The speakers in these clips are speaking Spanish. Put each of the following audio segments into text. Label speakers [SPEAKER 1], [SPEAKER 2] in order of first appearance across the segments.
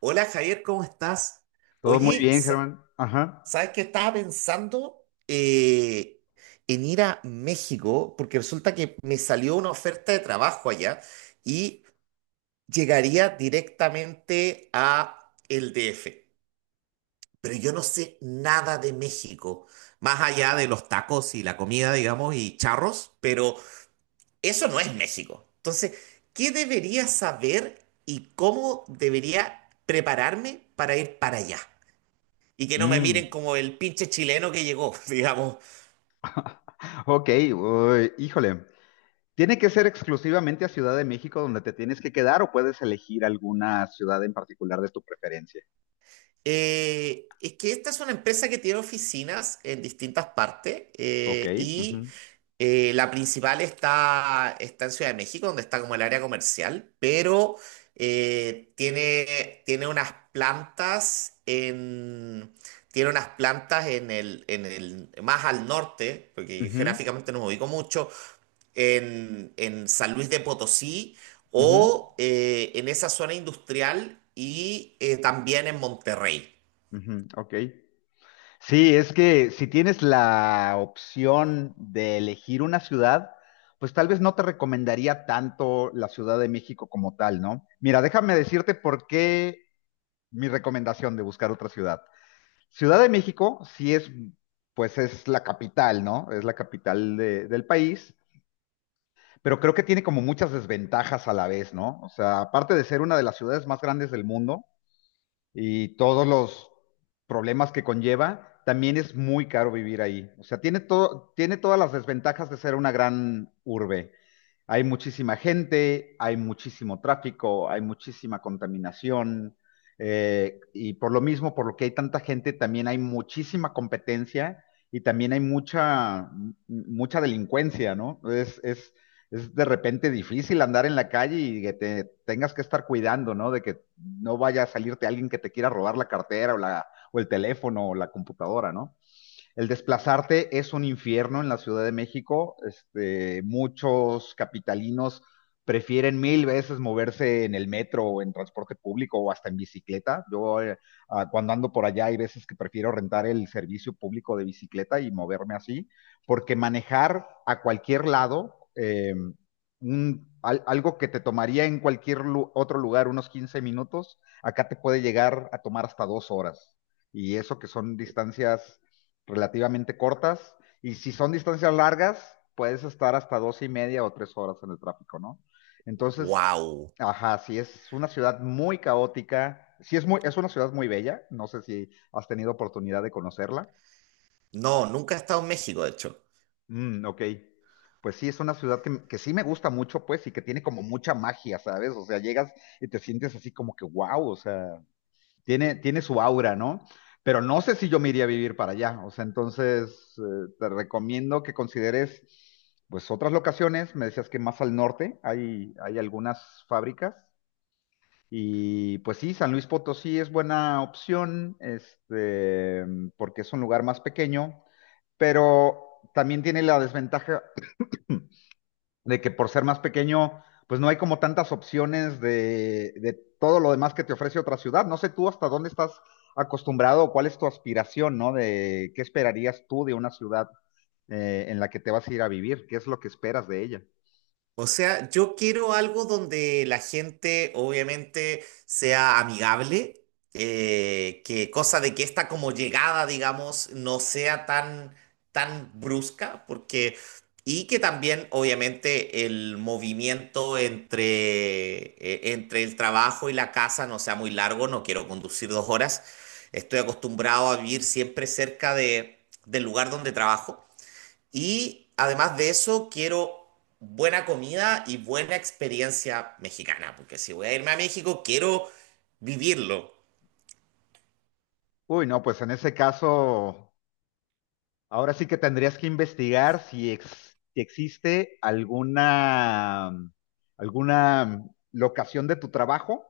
[SPEAKER 1] Hola Javier, ¿cómo estás?
[SPEAKER 2] Todo muy
[SPEAKER 1] Oye,
[SPEAKER 2] bien,
[SPEAKER 1] sa-
[SPEAKER 2] Germán. Ajá.
[SPEAKER 1] ¿Sabes qué estaba pensando? En ir a México, porque resulta que me salió una oferta de trabajo allá y llegaría directamente a el DF. Pero yo no sé nada de México, más allá de los tacos y la comida, digamos, y charros, pero eso no es México. Entonces, ¿qué debería saber y cómo debería prepararme para ir para allá? Y que no me
[SPEAKER 2] Mm.
[SPEAKER 1] miren como el pinche chileno que llegó, digamos.
[SPEAKER 2] Ok, uy, híjole. ¿Tiene que ser exclusivamente a Ciudad de México donde te tienes que quedar o puedes elegir alguna ciudad en particular de tu preferencia?
[SPEAKER 1] Es que esta es una empresa que tiene oficinas en distintas partes,
[SPEAKER 2] Ok.
[SPEAKER 1] y
[SPEAKER 2] Ujú.
[SPEAKER 1] la principal está en Ciudad de México, donde está como el área comercial, pero tiene unas plantas en... Tiene unas plantas en más al norte, porque yo
[SPEAKER 2] Ujú.
[SPEAKER 1] geográficamente no me ubico mucho, en San Luis de Potosí
[SPEAKER 2] Ujú.
[SPEAKER 1] o en esa zona industrial y también en Monterrey.
[SPEAKER 2] Ujú. Ok. Sí, es que si tienes la opción de elegir una ciudad, pues tal vez no te recomendaría tanto la Ciudad de México como tal, ¿no? Mira, déjame decirte por qué mi recomendación de buscar otra ciudad. Ciudad de México sí es, pues es la capital, ¿no? Es la capital del país, pero creo que tiene como muchas desventajas a la vez, ¿no? O sea, aparte de ser una de las ciudades más grandes del mundo, y todos los problemas que conlleva, también es muy caro vivir ahí. O sea, tiene todo, tiene todas las desventajas de ser una gran urbe. Hay muchísima gente, hay muchísimo tráfico, hay muchísima contaminación, y por lo mismo, por lo que hay tanta gente, también hay muchísima competencia y también hay mucha delincuencia, ¿no? Es de repente difícil andar en la calle y que te tengas que estar cuidando, ¿no? De que no vaya a salirte alguien que te quiera robar la cartera o el teléfono o la computadora, ¿no? El desplazarte es un infierno en la Ciudad de México. Este, muchos capitalinos prefieren mil veces moverse en el metro o en transporte público o hasta en bicicleta. Yo cuando ando por allá hay veces que prefiero rentar el servicio público de bicicleta y moverme así, porque manejar a cualquier lado, algo que te tomaría en cualquier otro lugar unos 15 minutos, acá te puede llegar a tomar hasta 2 horas. Y eso que son distancias relativamente cortas. Y si son distancias largas, puedes estar hasta dos y media o 3 horas en el tráfico, ¿no? Entonces,
[SPEAKER 1] ¡Wow!
[SPEAKER 2] ajá, sí, es una ciudad muy caótica. Sí, es una ciudad muy bella. No sé si has tenido oportunidad de conocerla.
[SPEAKER 1] No, nunca he estado en México, de hecho.
[SPEAKER 2] Mm, ok. Pues sí, es una ciudad que sí me gusta mucho, pues, y que tiene como mucha magia, ¿sabes? O sea, llegas y te sientes así como que wow, o sea. Tiene, tiene su aura, ¿no? Pero no sé si yo me iría a vivir para allá. O sea, entonces te recomiendo que consideres pues otras locaciones. Me decías que más al norte hay algunas fábricas. Y pues sí, San Luis Potosí es buena opción, este, porque es un lugar más pequeño, pero también tiene la desventaja de que por ser más pequeño, pues no hay como tantas opciones de todo lo demás que te ofrece otra ciudad. No sé tú hasta dónde estás acostumbrado o cuál es tu aspiración, ¿no? De qué esperarías tú de una ciudad en la que te vas a ir a vivir, qué es lo que esperas de ella.
[SPEAKER 1] O sea, yo quiero algo donde la gente obviamente sea amigable, que cosa de que esta como llegada, digamos, no sea tan, tan brusca, porque, y que también obviamente el movimiento entre el trabajo y la casa no sea muy largo, no quiero conducir dos horas, estoy acostumbrado a vivir siempre cerca de, del lugar donde trabajo. Y además de eso, quiero buena comida y buena experiencia mexicana, porque si voy a irme a México, quiero vivirlo.
[SPEAKER 2] Uy, no, pues en ese caso, ahora sí que tendrías que investigar si existe alguna locación de tu trabajo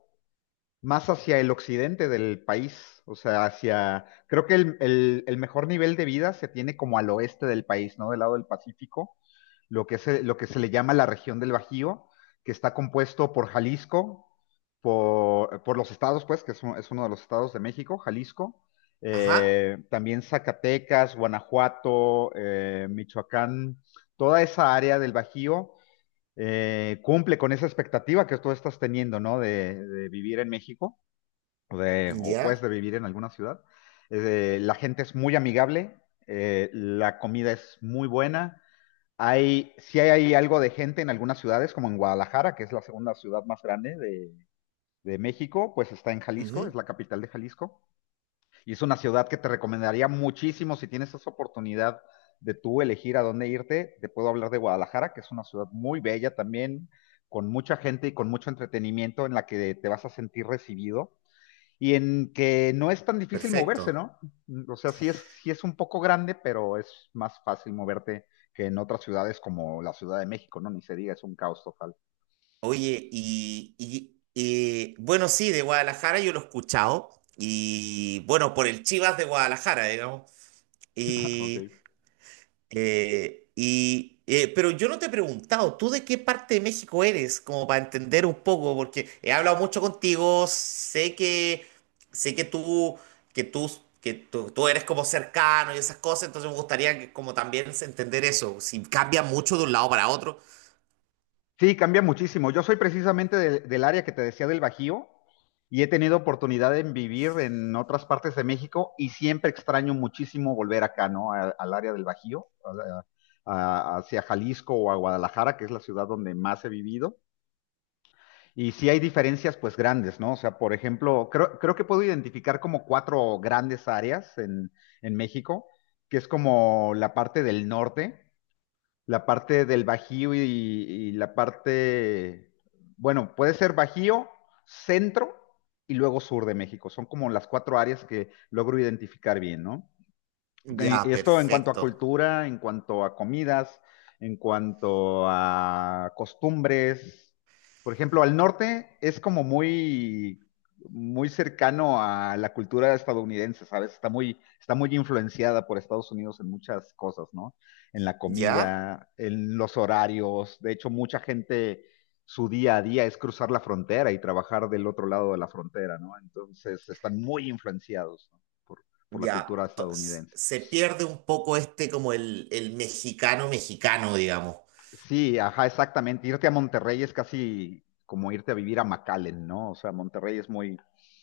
[SPEAKER 2] más hacia el occidente del país, o sea, hacia, creo que el mejor nivel de vida se tiene como al oeste del país, ¿no? Del lado del Pacífico, lo que se le llama la región del Bajío, que está compuesto por Jalisco, por los estados, pues, que es, es uno de los estados de México, Jalisco,
[SPEAKER 1] Ajá,
[SPEAKER 2] también Zacatecas, Guanajuato, Michoacán, toda esa área del Bajío. Eh, cumple con esa expectativa que tú estás teniendo, ¿no? de vivir en México o pues
[SPEAKER 1] ya,
[SPEAKER 2] de vivir en alguna ciudad. La gente es muy amigable, la comida es muy buena. Sí hay algo de gente en algunas ciudades, como en Guadalajara, que es la segunda ciudad más grande de México, pues está en Jalisco,
[SPEAKER 1] ujú,
[SPEAKER 2] es la capital de Jalisco. Y es una ciudad que te recomendaría muchísimo si tienes esa oportunidad de tú elegir a dónde irte. Te puedo hablar de Guadalajara, que es una ciudad muy bella también, con mucha gente y con mucho entretenimiento en la que te vas a sentir recibido y en que no es tan difícil moverse,
[SPEAKER 1] perfecto.
[SPEAKER 2] ¿no? Mm. O sea, sí es un poco grande, pero es más fácil moverte que en otras ciudades como la Ciudad de México, ¿no? Ni se diga, es un caos total.
[SPEAKER 1] Oye, bueno, sí, de Guadalajara yo lo he escuchado, y bueno, por el Chivas de Guadalajara, digamos.
[SPEAKER 2] Ok.
[SPEAKER 1] Pero yo no te he preguntado, ¿tú de qué parte de México eres? Como para entender un poco, porque he hablado mucho contigo, sé que tú, que tú, tú eres como cercano y esas cosas, entonces me gustaría que como también se- entender eso, si cambia mucho de un lado para otro.
[SPEAKER 2] Sí, cambia muchísimo. Yo soy precisamente del, del área que te decía del Bajío y he tenido oportunidad de vivir en otras partes de México y siempre extraño muchísimo volver acá, ¿no? A- al área del Bajío, a- hacia Jalisco o a Guadalajara, que es la ciudad donde más he vivido. Y sí hay diferencias pues grandes, ¿no? O sea, por ejemplo, creo, creo que puedo identificar como cuatro grandes áreas en México, que es como la parte del norte, la parte del Bajío y la parte, bueno, puede ser Bajío, centro y luego sur de México. Son como las cuatro áreas que logro identificar bien, ¿no?
[SPEAKER 1] Ya,
[SPEAKER 2] Esto en cuanto a
[SPEAKER 1] perfecto.
[SPEAKER 2] cultura, en cuanto a comidas, en cuanto a costumbres. Por ejemplo, al norte es como muy, muy cercano a la cultura estadounidense, ¿sabes? Está muy influenciada por Estados Unidos en muchas cosas, ¿no? En la
[SPEAKER 1] Ya,
[SPEAKER 2] comida, en los horarios. De hecho, mucha gente, su día a día es cruzar la frontera y trabajar del otro lado de la frontera, ¿no? Entonces, están muy influenciados, ¿no? por, por la
[SPEAKER 1] ya.
[SPEAKER 2] cultura
[SPEAKER 1] Entonces,
[SPEAKER 2] estadounidense.
[SPEAKER 1] se pierde un poco este como el mexicano mexicano, digamos.
[SPEAKER 2] Sí, ajá, exactamente. Irte a Monterrey es casi como irte a vivir a McAllen, ¿no? O sea, Monterrey es muy,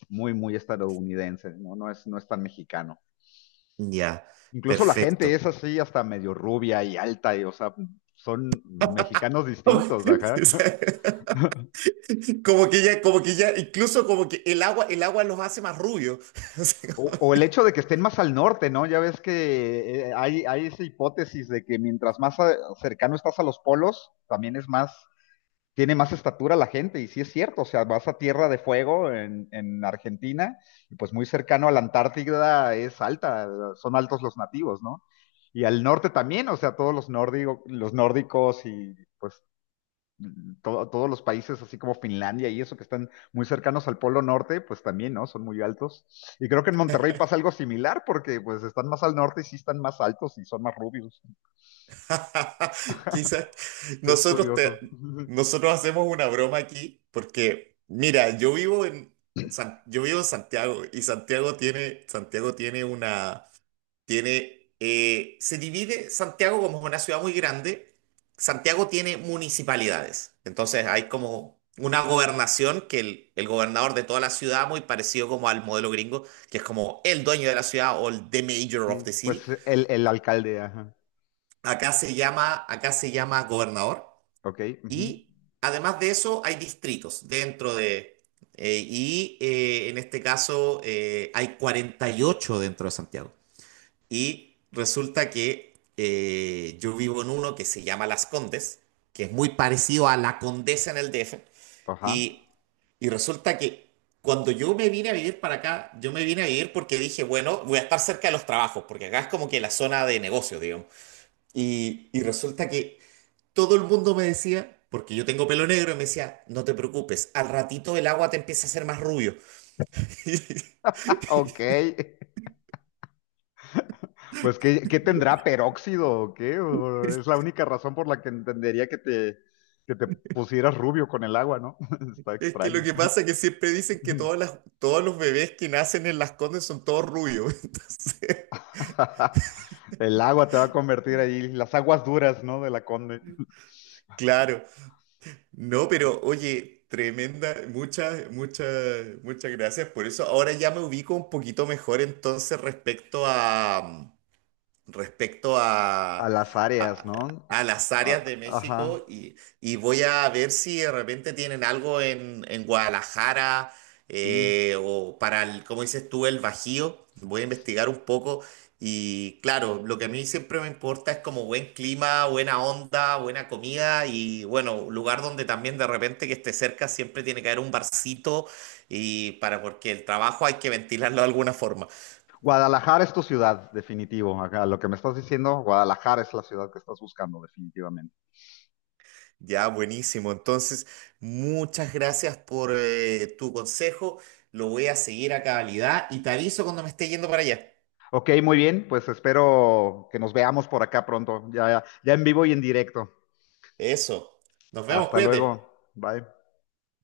[SPEAKER 2] muy, muy estadounidense, ¿no? No es tan mexicano.
[SPEAKER 1] Ya,
[SPEAKER 2] Incluso la gente es
[SPEAKER 1] perfecto.
[SPEAKER 2] así, hasta medio rubia y alta, y, o sea, son mexicanos distintos, ajá.
[SPEAKER 1] Como que ya, incluso como que el agua los hace más rubios. Así
[SPEAKER 2] O,
[SPEAKER 1] como-
[SPEAKER 2] o el hecho de que estén más al norte, ¿no? Ya ves que hay esa hipótesis de que mientras más cercano estás a los polos, también es más tiene más estatura la gente, y sí es cierto, o sea, vas a Tierra de Fuego en Argentina, y pues muy cercano a la Antártida es alta, son altos los nativos, ¿no? Y al norte también, o sea, todos los nórdicos y pues todos los países, así como Finlandia y eso, que están muy cercanos al Polo Norte, pues también, ¿no? Son muy altos. Y creo que en Monterrey pasa algo similar, porque pues están más al norte y sí están más altos y son más rubios.
[SPEAKER 1] Quizás
[SPEAKER 2] Es
[SPEAKER 1] nosotros,
[SPEAKER 2] curioso.
[SPEAKER 1] te- nosotros hacemos una broma aquí porque, mira, yo vivo en Santiago y Santiago tiene una, tiene, se divide, Santiago, como es una ciudad muy grande, Santiago tiene municipalidades, entonces hay como una gobernación que el gobernador de toda la ciudad, muy parecido como al modelo gringo, que es como el dueño de la ciudad o el the mayor of
[SPEAKER 2] Sí,
[SPEAKER 1] the
[SPEAKER 2] pues
[SPEAKER 1] city.
[SPEAKER 2] el alcalde, ajá.
[SPEAKER 1] Acá se llama gobernador
[SPEAKER 2] Ok, ujú,
[SPEAKER 1] y además de eso hay distritos dentro de... En este caso hay 48 dentro de Santiago. Y resulta que yo vivo en uno que se llama Las Condes, que es muy parecido a La Condesa en el DF.
[SPEAKER 2] ajá.
[SPEAKER 1] Y, y resulta que cuando yo me vine a vivir para acá, yo me vine a vivir porque dije, bueno, voy a estar cerca de los trabajos, porque acá es como que la zona de negocios, digamos. Y resulta que todo el mundo me decía, porque yo tengo pelo negro, y me decía, no te preocupes, al ratito el agua te empieza a hacer más rubio.
[SPEAKER 2] Ok, pues ¿qué, qué tendrá peróxido o qué?
[SPEAKER 1] Y
[SPEAKER 2] ¿O
[SPEAKER 1] Es
[SPEAKER 2] es la única razón por la que entendería que te pusieras rubio con el agua, ¿no? Está
[SPEAKER 1] es que lo
[SPEAKER 2] extraño.
[SPEAKER 1] que pasa es que siempre dicen que todos los bebés que nacen en las Condes son todos rubios. Entonces,
[SPEAKER 2] El agua te va a convertir ahí, las aguas duras, ¿no? De la Conde.
[SPEAKER 1] claro, no, pero oye, tremenda, muchas gracias por eso. Ahora ya me ubico un poquito mejor entonces respecto
[SPEAKER 2] A las áreas,
[SPEAKER 1] a-
[SPEAKER 2] ¿no?
[SPEAKER 1] a las
[SPEAKER 2] A-
[SPEAKER 1] áreas de
[SPEAKER 2] ajá,
[SPEAKER 1] México y voy a ver si de repente tienen algo en Guadalajara,
[SPEAKER 2] sí.
[SPEAKER 1] o para, el, como dices tú, el Bajío. Voy a investigar un poco y claro, lo que a mí siempre me importa es como buen clima, buena onda, buena comida y bueno, lugar donde también de repente que esté cerca siempre tiene que haber un barcito y para porque el trabajo hay que ventilarlo de alguna forma.
[SPEAKER 2] Guadalajara es tu ciudad, definitivo. Ajá, lo que me estás diciendo, Guadalajara es la ciudad que estás buscando, definitivamente.
[SPEAKER 1] Ya, buenísimo. Entonces, muchas gracias por tu consejo. Lo voy a seguir a cabalidad y te aviso cuando me esté yendo para allá.
[SPEAKER 2] Ok, muy bien, pues espero que nos veamos por acá pronto, ya, ya en vivo y en directo.
[SPEAKER 1] Eso. Nos vemos,
[SPEAKER 2] Hasta
[SPEAKER 1] cuídate.
[SPEAKER 2] luego. Bye.